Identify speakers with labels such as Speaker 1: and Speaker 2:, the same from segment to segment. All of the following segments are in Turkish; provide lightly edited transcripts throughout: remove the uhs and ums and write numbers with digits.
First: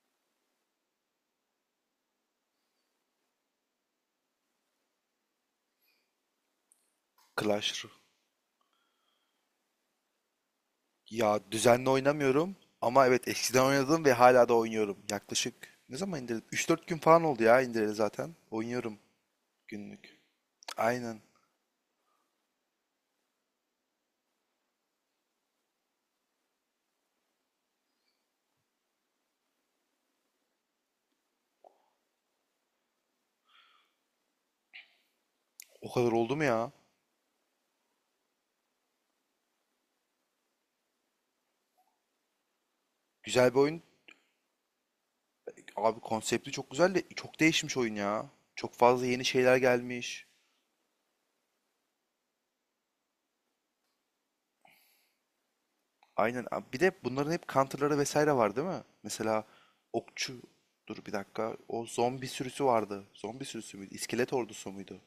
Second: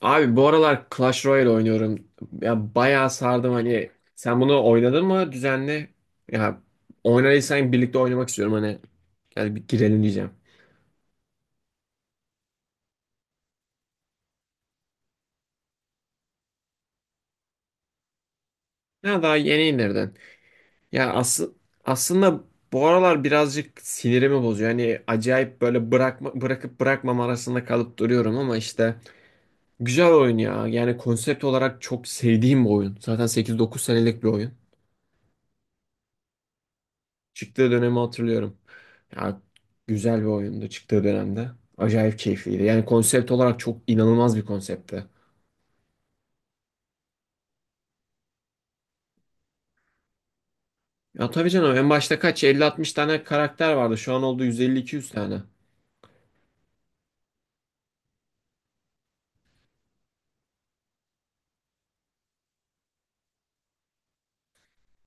Speaker 1: Abi bu aralar Clash Royale oynuyorum. Ya bayağı sardım hani. Sen bunu oynadın mı düzenli? Ya oynadıysan
Speaker 2: Clash Royale.
Speaker 1: birlikte oynamak istiyorum hani. Gel bir girelim diyeceğim.
Speaker 2: Ya, düzenli oynamıyorum ama evet eskiden oynadım ve hala da oynuyorum. Yaklaşık ne zaman indirdim? 3-4 gün falan oldu ya indireli zaten. Oynuyorum
Speaker 1: Ya daha yeni indirden.
Speaker 2: günlük.
Speaker 1: Ya
Speaker 2: Aynen.
Speaker 1: aslında bu aralar birazcık sinirimi bozuyor. Hani acayip böyle bırakma, bırakıp bırakmam arasında kalıp duruyorum ama işte güzel oyun ya. Yani konsept olarak çok sevdiğim bir oyun. Zaten 8-9 senelik bir oyun.
Speaker 2: O kadar oldu mu ya?
Speaker 1: Çıktığı dönemi hatırlıyorum. Ya, güzel bir oyundu çıktığı dönemde. Acayip keyifliydi. Yani konsept
Speaker 2: Güzel bir
Speaker 1: olarak çok
Speaker 2: oyun.
Speaker 1: inanılmaz bir konseptti.
Speaker 2: Abi konsepti çok güzel de çok değişmiş oyun ya. Çok fazla yeni şeyler gelmiş.
Speaker 1: Ya tabii canım en başta kaç elli altmış tane karakter vardı. Şu an oldu yüz elli iki yüz tane.
Speaker 2: Aynen. Abi bir de bunların hep counter'ları vesaire var değil mi? Mesela okçu. Dur bir dakika. O zombi sürüsü vardı. Zombi sürüsü müydü? İskelet ordusu muydu?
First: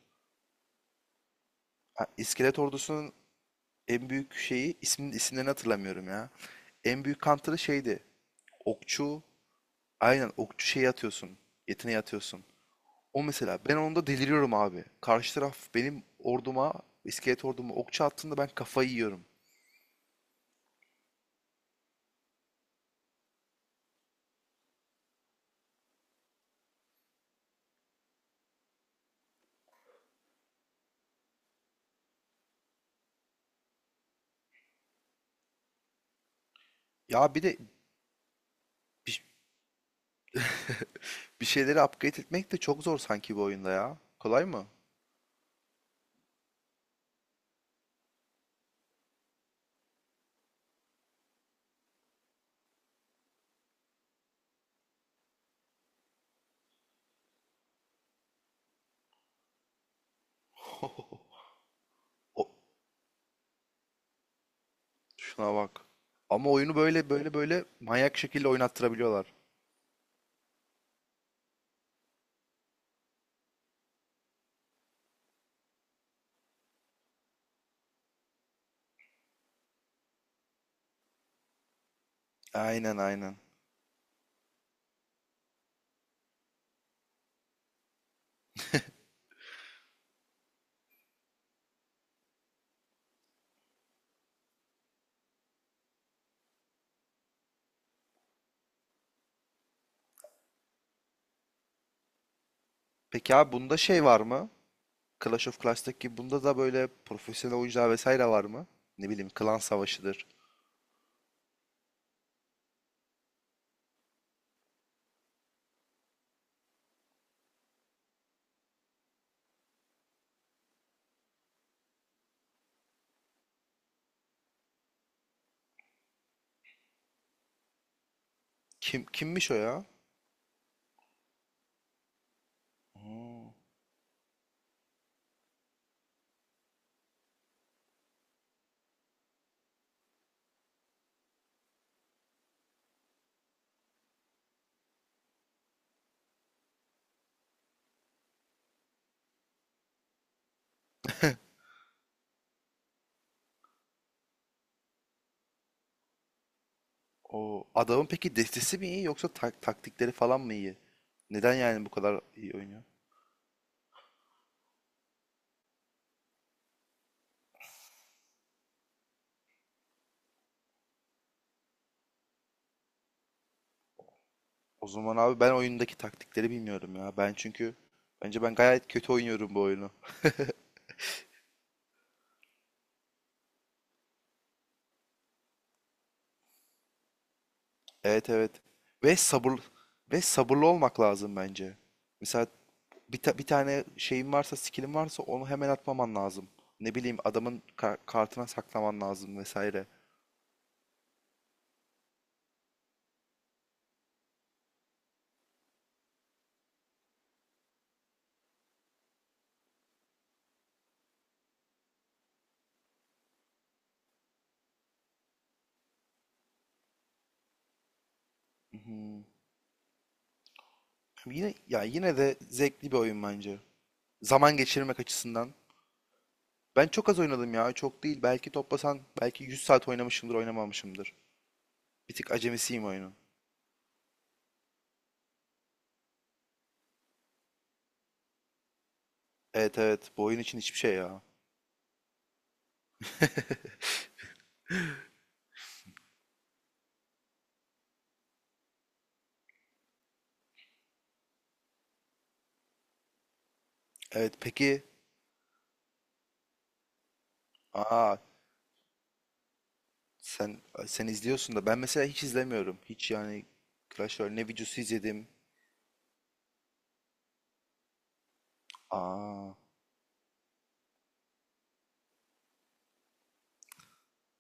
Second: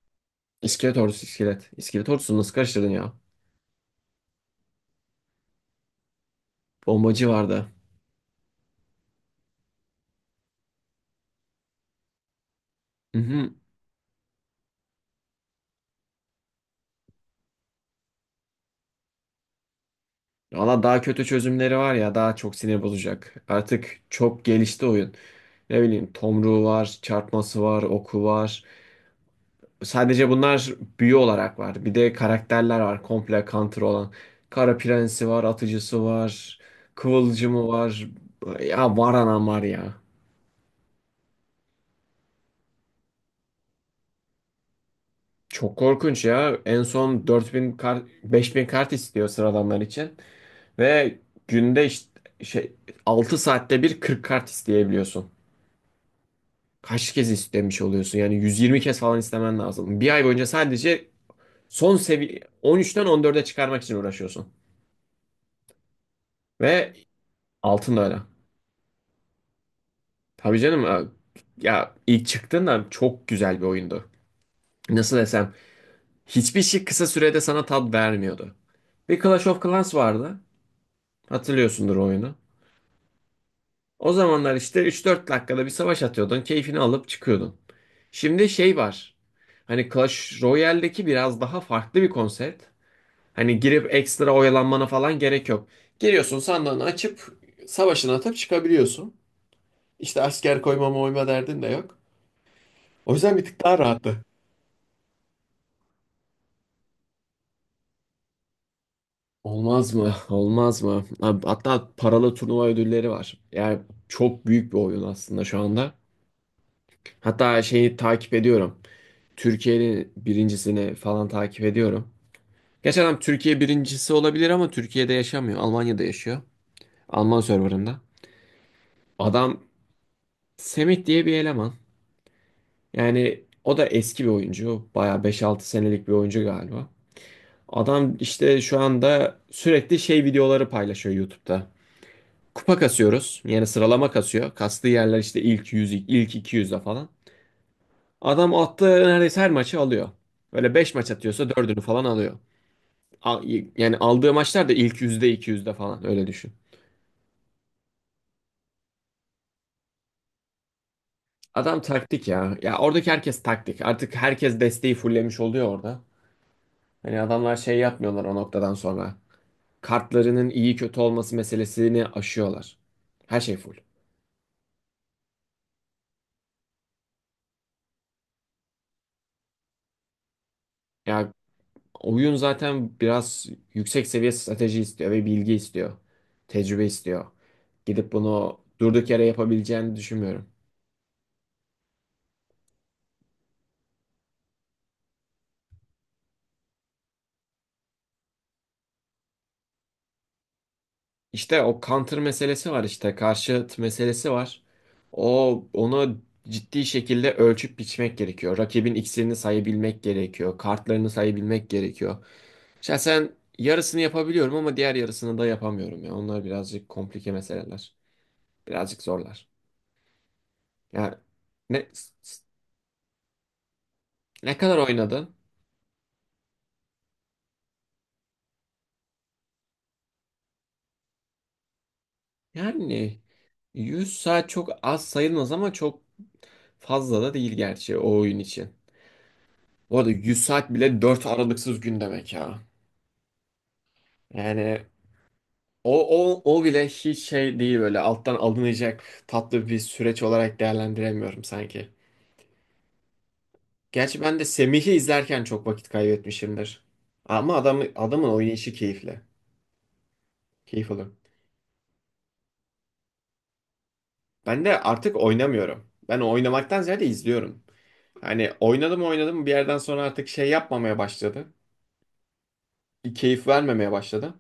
Speaker 1: İskelet ordusu iskelet.
Speaker 2: Ha,
Speaker 1: İskelet ordusunu nasıl
Speaker 2: iskelet
Speaker 1: karıştırdın ya?
Speaker 2: ordusunun en büyük şeyi isimlerini hatırlamıyorum ya. En büyük
Speaker 1: Bombacı
Speaker 2: counter'ı
Speaker 1: vardı.
Speaker 2: şeydi. Okçu. Aynen okçu şeyi atıyorsun. Yeteneği atıyorsun.
Speaker 1: Hı
Speaker 2: O
Speaker 1: hı.
Speaker 2: mesela ben onda deliriyorum abi. Karşı taraf benim orduma, iskelet orduma okçu attığında ben kafayı yiyorum.
Speaker 1: Valla daha kötü çözümleri var ya daha çok sinir bozacak. Artık çok gelişti oyun. Ne bileyim tomruğu var, çarpması var, oku var. Sadece bunlar büyü olarak var. Bir de karakterler var komple counter olan. Kara Prensi var, Atıcısı var,
Speaker 2: Ya bir de
Speaker 1: Kıvılcımı var. Ya var
Speaker 2: bir,
Speaker 1: anam var ya.
Speaker 2: bir şeyleri upgrade etmek de çok zor sanki bu oyunda ya. Kolay mı?
Speaker 1: Çok korkunç ya. En son 4.000 kart, 5.000 kart istiyor sıradanlar için. Ve günde işte şey 6 saatte bir 40 kart isteyebiliyorsun. Kaç kez istemiş oluyorsun? Yani 120 kez falan istemen lazım. Bir ay boyunca sadece son seviye
Speaker 2: O-
Speaker 1: 13'ten 14'e çıkarmak için uğraşıyorsun.
Speaker 2: Şuna bak. Ama oyunu
Speaker 1: Ve
Speaker 2: böyle
Speaker 1: altın da öyle.
Speaker 2: manyak şekilde oynattırabiliyorlar.
Speaker 1: Tabii canım ya ilk çıktığında çok güzel bir oyundu. Nasıl desem hiçbir şey kısa sürede sana tat vermiyordu. Bir Clash of Clans vardı. Hatırlıyorsundur o oyunu.
Speaker 2: Aynen, aynen.
Speaker 1: O zamanlar işte 3-4 dakikada bir savaş atıyordun. Keyfini alıp çıkıyordun. Şimdi şey var. Hani Clash Royale'deki biraz daha farklı bir konsept. Hani girip ekstra oyalanmana falan gerek yok. Giriyorsun sandığını açıp savaşını atıp çıkabiliyorsun. İşte asker koyma moyma derdin de yok. O
Speaker 2: Peki
Speaker 1: yüzden bir
Speaker 2: abi
Speaker 1: tık daha
Speaker 2: bunda şey var
Speaker 1: rahattı.
Speaker 2: mı? Clash of Clans'taki gibi bunda da böyle profesyonel oyuncular vesaire var mı? Ne bileyim klan
Speaker 1: Olmaz mı?
Speaker 2: savaşıdır.
Speaker 1: Olmaz mı? Abi, hatta paralı turnuva ödülleri var. Yani çok büyük bir oyun aslında şu anda. Hatta şeyi takip ediyorum. Türkiye'nin birincisini falan takip ediyorum. Geçen adam Türkiye birincisi olabilir ama Türkiye'de yaşamıyor. Almanya'da yaşıyor. Alman serverında.
Speaker 2: Kim kimmiş o
Speaker 1: Adam
Speaker 2: ya?
Speaker 1: Semih diye bir eleman. Yani
Speaker 2: Hmm.
Speaker 1: o da eski bir oyuncu. Bayağı 5-6 senelik bir oyuncu galiba. Adam işte şu anda sürekli şey videoları paylaşıyor YouTube'da. Kupa kasıyoruz. Yani sıralama kasıyor. Kastığı yerler işte ilk 100 ilk iki yüzde falan. Adam attığı neredeyse her maçı alıyor. Öyle 5 maç atıyorsa dördünü falan alıyor. A- Yani aldığı maçlar da ilk yüzde iki yüzde falan öyle düşün.
Speaker 2: O adamın peki destesi mi iyi yoksa taktikleri falan mı iyi? Neden
Speaker 1: Adam
Speaker 2: yani bu kadar
Speaker 1: taktik
Speaker 2: iyi
Speaker 1: ya. Ya
Speaker 2: oynuyor?
Speaker 1: oradaki herkes taktik. Artık herkes desteği fullemiş oluyor orada. Hani adamlar şey yapmıyorlar o noktadan sonra. Kartlarının iyi kötü olması meselesini aşıyorlar. Her şey full.
Speaker 2: O zaman abi ben oyundaki taktikleri bilmiyorum ya. Ben çünkü bence ben gayet kötü oynuyorum bu oyunu.
Speaker 1: Ya oyun zaten biraz yüksek seviye strateji istiyor ve bilgi istiyor. Tecrübe istiyor. Gidip
Speaker 2: Evet, evet.
Speaker 1: bunu durduk
Speaker 2: Ve
Speaker 1: yere yapabileceğini düşünmüyorum.
Speaker 2: sabırlı olmak lazım bence. Mesela bir tane şeyin varsa, skill'in varsa onu hemen atmaman lazım. Ne bileyim adamın kartına saklaman lazım vesaire.
Speaker 1: İşte o counter meselesi var işte karşıt meselesi var. Onu ciddi şekilde ölçüp biçmek gerekiyor. Rakibin iksirini sayabilmek gerekiyor. Kartlarını sayabilmek gerekiyor. Şahsen yarısını yapabiliyorum ama diğer yarısını da yapamıyorum ya. Onlar birazcık komplike meseleler. Birazcık zorlar. Yani ne,
Speaker 2: Yine de zevkli bir oyun bence. Zaman
Speaker 1: ne kadar
Speaker 2: geçirmek
Speaker 1: oynadın?
Speaker 2: açısından. Ben çok az oynadım ya, çok değil. Belki toplasan belki 100 saat oynamışımdır, oynamamışımdır. Bir tık acemisiyim oyunu.
Speaker 1: Yani 100 saat çok az sayılmaz ama çok fazla da değil gerçi o oyun için.
Speaker 2: Evet,
Speaker 1: Bu arada
Speaker 2: evet, bu oyun
Speaker 1: 100
Speaker 2: için
Speaker 1: saat
Speaker 2: hiçbir şey
Speaker 1: bile
Speaker 2: ya.
Speaker 1: 4 aralıksız gün demek ya. Yani o, o bile hiç şey değil böyle alttan alınacak tatlı bir süreç olarak değerlendiremiyorum sanki. Gerçi
Speaker 2: Evet,
Speaker 1: ben de
Speaker 2: peki.
Speaker 1: Semih'i izlerken çok vakit kaybetmişimdir. Ama
Speaker 2: Aa.
Speaker 1: adamın oynayışı keyifli.
Speaker 2: Sen
Speaker 1: Keyif
Speaker 2: sen
Speaker 1: alırım.
Speaker 2: izliyorsun da ben mesela hiç izlemiyorum. Hiç yani Clash Royale ne
Speaker 1: Ben de
Speaker 2: videosu
Speaker 1: artık
Speaker 2: izledim.
Speaker 1: oynamıyorum. Ben oynamaktan ziyade izliyorum. Hani oynadım oynadım bir
Speaker 2: Aa.
Speaker 1: yerden sonra artık şey yapmamaya başladı. Keyif vermemeye başladı.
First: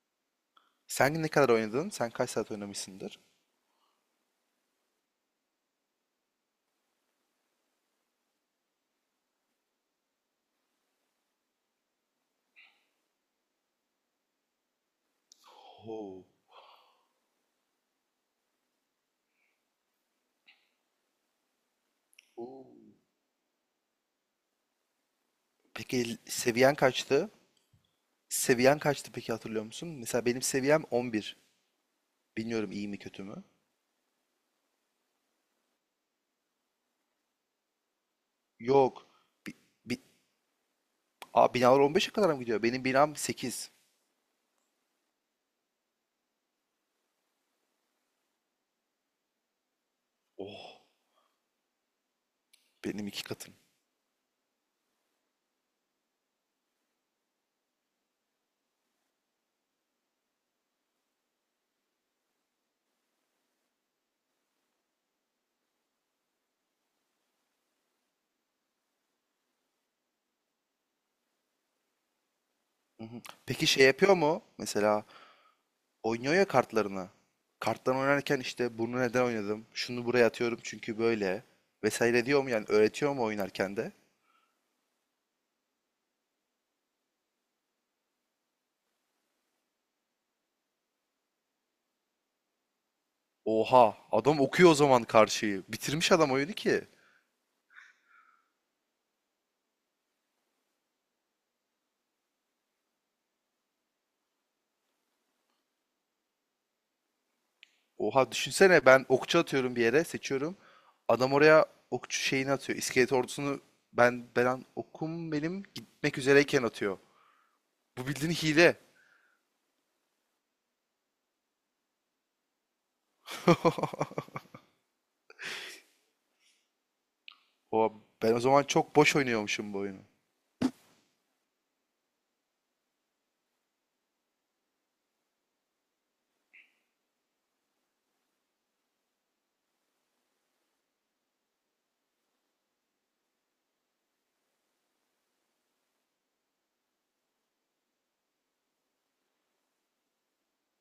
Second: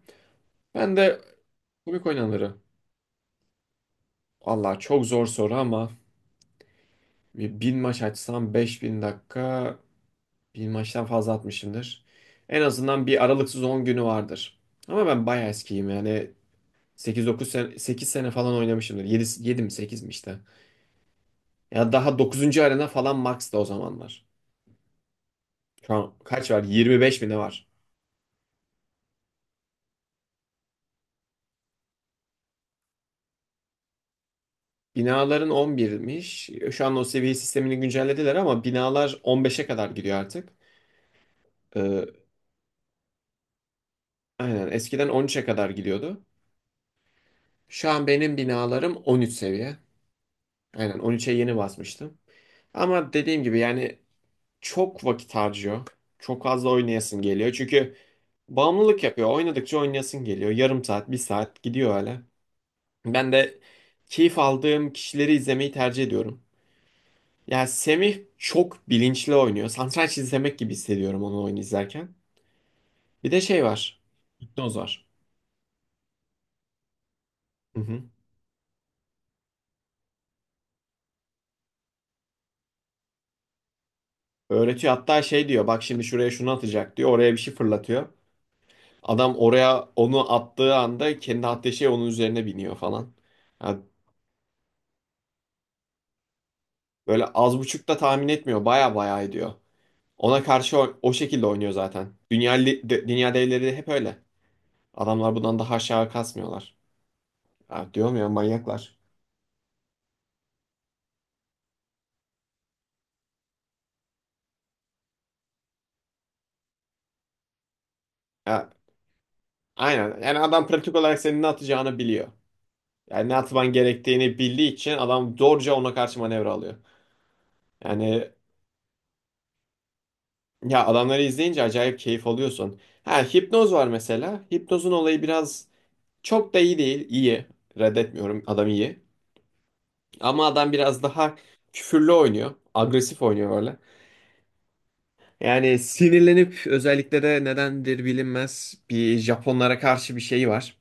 Speaker 1: Ben de
Speaker 2: Sen ne kadar oynadın?
Speaker 1: komik
Speaker 2: Sen kaç saat
Speaker 1: oynanırı.
Speaker 2: oynamışsındır?
Speaker 1: Allah çok zor soru ama bir bin maç açsam 5.000 dakika bin maçtan fazla atmışımdır. En azından bir aralıksız 10 günü vardır. Ama ben bayağı eskiyim
Speaker 2: Oo.
Speaker 1: yani sekiz dokuz sene, 8 sene falan oynamışımdır. 7 mi 8 mi işte. Ya daha dokuzuncu
Speaker 2: Oo.
Speaker 1: arena falan max da o zamanlar. Şu an
Speaker 2: Peki
Speaker 1: kaç var?
Speaker 2: seviyen
Speaker 1: 25 mi
Speaker 2: kaçtı?
Speaker 1: ne var?
Speaker 2: Seviyen kaçtı peki, hatırlıyor musun? Mesela benim seviyem 11. Bilmiyorum iyi mi kötü mü?
Speaker 1: Binaların 11'miş. Şu an o seviye sistemini güncellediler ama
Speaker 2: Yok.
Speaker 1: binalar on
Speaker 2: Bi,
Speaker 1: beşe kadar
Speaker 2: bi,
Speaker 1: gidiyor artık.
Speaker 2: Aa, binalar 15'e
Speaker 1: Ee,
Speaker 2: kadar mı gidiyor? Benim binam 8.
Speaker 1: Aynen eskiden 13'e kadar gidiyordu. Şu an benim binalarım 13 seviye.
Speaker 2: Oh.
Speaker 1: Aynen 13'e yeni basmıştım.
Speaker 2: Benim
Speaker 1: Ama
Speaker 2: iki
Speaker 1: dediğim
Speaker 2: katım.
Speaker 1: gibi yani çok vakit harcıyor. Çok fazla oynayasın geliyor. Çünkü bağımlılık yapıyor. Oynadıkça oynayasın geliyor. Yarım saat, bir saat gidiyor öyle. Ben de keyif aldığım kişileri izlemeyi tercih ediyorum. Yani Semih çok bilinçli oynuyor. Satranç izlemek gibi hissediyorum onu oyun izlerken.
Speaker 2: Hı hı.
Speaker 1: Bir de şey
Speaker 2: Peki şey
Speaker 1: var.
Speaker 2: yapıyor mu?
Speaker 1: Hipnoz
Speaker 2: Mesela
Speaker 1: var.
Speaker 2: oynuyor ya kartlarını. Karttan oynarken işte bunu neden oynadım? Şunu buraya atıyorum çünkü böyle. Vesaire diyor mu yani, öğretiyor mu oynarken de?
Speaker 1: Öğretiyor, hatta şey diyor, bak şimdi şuraya şunu atacak diyor, oraya bir şey fırlatıyor. Adam oraya onu attığı anda kendi attığı şey onun üzerine biniyor falan. Ya
Speaker 2: Oha, adam okuyor o zaman karşıyı. Bitirmiş adam oyunu ki.
Speaker 1: böyle az buçuk da tahmin etmiyor, baya baya ediyor. Ona karşı o şekilde oynuyor zaten. Dünya devleri de hep öyle. Adamlar bundan daha aşağı kasmıyorlar. Ya diyorum ya,
Speaker 2: Oha, düşünsene
Speaker 1: manyaklar.
Speaker 2: ben okçu atıyorum bir yere, seçiyorum. Adam oraya okçu şeyini atıyor. İskelet ordusunu ben okum benim gitmek üzereyken atıyor. Bu bildiğin
Speaker 1: Ya,
Speaker 2: hile.
Speaker 1: aynen yani adam pratik olarak senin ne atacağını biliyor. Yani ne atman gerektiğini bildiği için adam zorca ona karşı manevra alıyor.
Speaker 2: Oha,
Speaker 1: Yani.
Speaker 2: ben o zaman çok boş oynuyormuşum bu oyunu.
Speaker 1: Ya adamları izleyince acayip keyif alıyorsun. Ha hipnoz var mesela. Hipnozun olayı biraz çok da iyi değil. İyi. Reddetmiyorum. Adam iyi. Ama adam biraz daha küfürlü oynuyor. Agresif oynuyor böyle. Yani sinirlenip, özellikle de nedendir bilinmez, bir Japonlara karşı bir şey var.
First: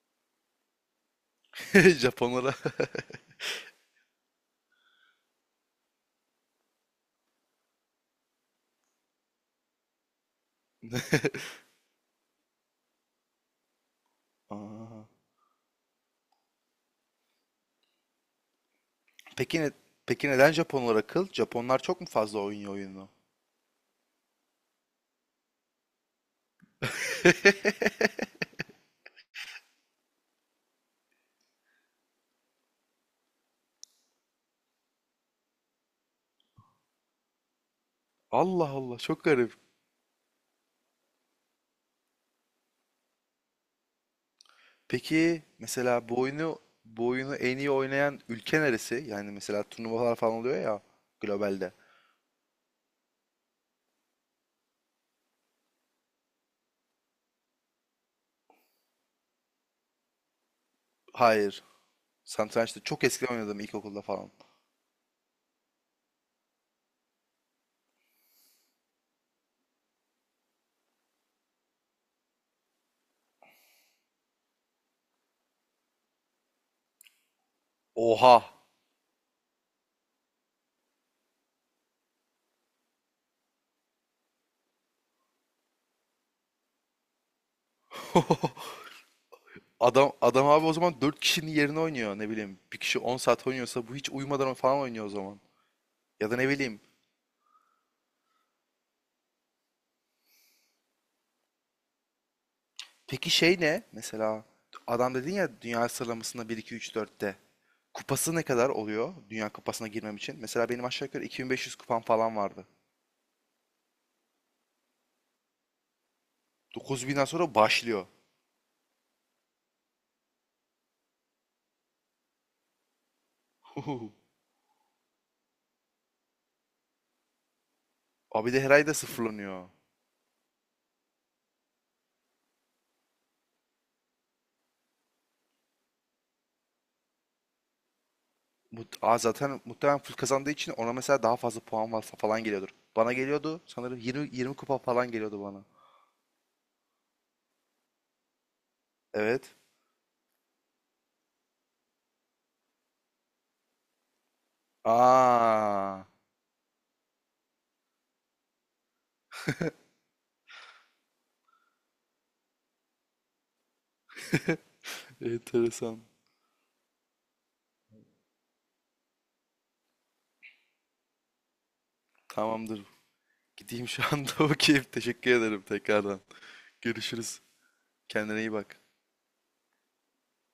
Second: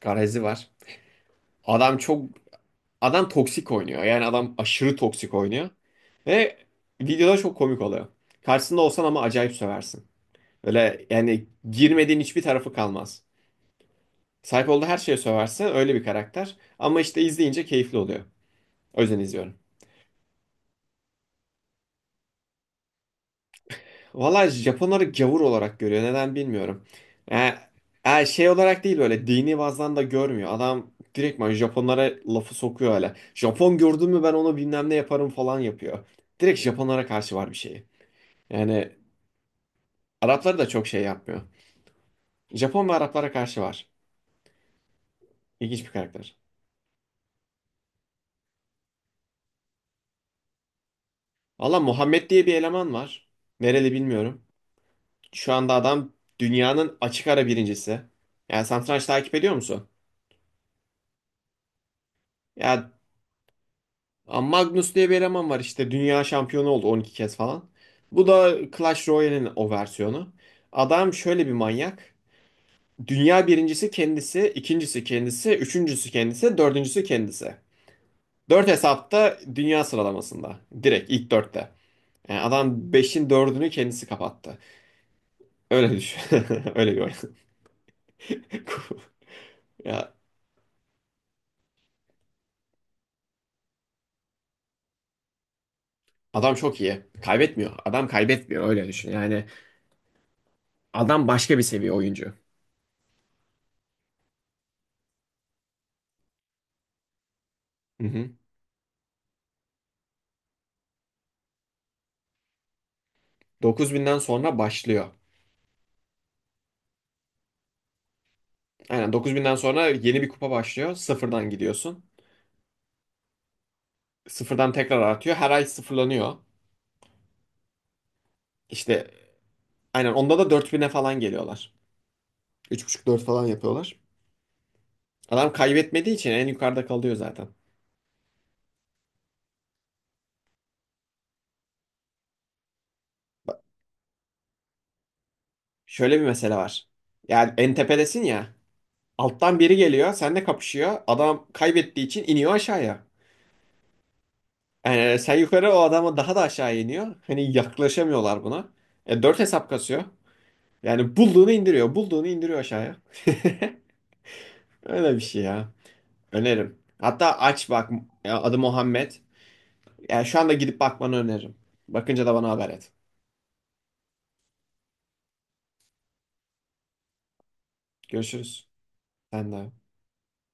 Speaker 1: Garezi var. Adam çok
Speaker 2: Japonlara.
Speaker 1: adam toksik oynuyor. Yani adam aşırı toksik oynuyor. Ve videoda çok komik oluyor. Karşısında olsan ama acayip söversin. Öyle yani girmediğin hiçbir tarafı kalmaz. Sahip olduğu her
Speaker 2: Aa.
Speaker 1: şeye söverse öyle bir karakter. Ama işte izleyince keyifli oluyor. O yüzden izliyorum.
Speaker 2: Peki ne, peki neden Japonlar akıl? Japonlar çok mu fazla oynuyor oyunu?
Speaker 1: Valla Japonları gavur olarak görüyor. Neden bilmiyorum. Yani, yani şey olarak değil, böyle dini bazdan da görmüyor. Adam direktman Japonlara lafı sokuyor öyle. Japon gördün mü ben onu bilmem ne yaparım falan yapıyor. Direkt Japonlara karşı var bir şeyi.
Speaker 2: Allah
Speaker 1: Yani
Speaker 2: Allah, çok garip.
Speaker 1: Arapları da çok şey yapmıyor. Japon ve Araplara karşı var.
Speaker 2: Peki
Speaker 1: İlginç bir
Speaker 2: mesela bu
Speaker 1: karakter.
Speaker 2: oyunu bu oyunu en iyi oynayan ülke neresi? Yani mesela turnuvalar falan oluyor ya globalde.
Speaker 1: Valla Muhammed diye bir eleman var. Nereli bilmiyorum. Şu anda adam dünyanın açık ara birincisi. Yani satranç takip ediyor musun?
Speaker 2: Hayır. Satrançta
Speaker 1: Ya
Speaker 2: çok eskiden oynadım, ilkokulda falan.
Speaker 1: Magnus diye bir eleman var işte, dünya şampiyonu oldu 12 kez falan. Bu da Clash Royale'in o versiyonu. Adam şöyle bir manyak. Dünya birincisi kendisi, ikincisi kendisi, üçüncüsü kendisi, dördüncüsü kendisi.
Speaker 2: Oha.
Speaker 1: Dört hesapta dünya sıralamasında. Direkt ilk dörtte. Yani adam beşin dördünü kendisi kapattı. Öyle düşün. Öyle gör. Ya
Speaker 2: Adam abi, o zaman dört kişinin yerine oynuyor ne bileyim. Bir kişi 10 saat oynuyorsa bu hiç uyumadan falan oynuyor o zaman. Ya da ne
Speaker 1: adam
Speaker 2: bileyim.
Speaker 1: çok iyi. Kaybetmiyor. Adam kaybetmiyor öyle düşün. Yani adam başka bir seviye oyuncu.
Speaker 2: Peki şey ne? Mesela adam dedin ya, dünya sıralamasında bir 2 3 dörtte.
Speaker 1: Hı hı.
Speaker 2: Kupası ne kadar oluyor Dünya Kupası'na girmem için? Mesela benim aşağı yukarı 2500 kupam falan vardı.
Speaker 1: 9.000'den sonra başlıyor.
Speaker 2: 9000'den sonra başlıyor.
Speaker 1: Aynen 9.000'den sonra yeni bir kupa başlıyor. Sıfırdan gidiyorsun. Sıfırdan tekrar artıyor. Her ay sıfırlanıyor.
Speaker 2: Abi de her ay da
Speaker 1: İşte
Speaker 2: sıfırlanıyor.
Speaker 1: aynen onda da 4.000'e falan geliyorlar. 3,5-4 falan yapıyorlar. Adam kaybetmediği için en yukarıda kalıyor zaten.
Speaker 2: Aa, zaten muhtemelen full kazandığı için ona mesela daha fazla puan varsa falan geliyordur. Bana geliyordu
Speaker 1: Bak,
Speaker 2: sanırım 20 kupa falan geliyordu bana.
Speaker 1: şöyle bir mesele var. Yani en tepedesin ya.
Speaker 2: Evet.
Speaker 1: Alttan biri geliyor. Seninle kapışıyor. Adam kaybettiği için iniyor aşağıya. Sen yukarı, o
Speaker 2: Aa,
Speaker 1: adama daha da aşağı iniyor. Hani yaklaşamıyorlar buna. Dört hesap kasıyor. Yani bulduğunu indiriyor. Bulduğunu indiriyor aşağıya. Öyle bir şey ya.
Speaker 2: enteresan.
Speaker 1: Öneririm. Hatta aç bak. Ya, adı Muhammed. Yani şu anda gidip bakmanı öneririm. Bakınca da bana haber
Speaker 2: Tamamdır.
Speaker 1: et.
Speaker 2: Gideyim şu anda bakayım. Teşekkür ederim tekrardan. Görüşürüz. Kendine iyi
Speaker 1: Görüşürüz.
Speaker 2: bak.
Speaker 1: Sen de.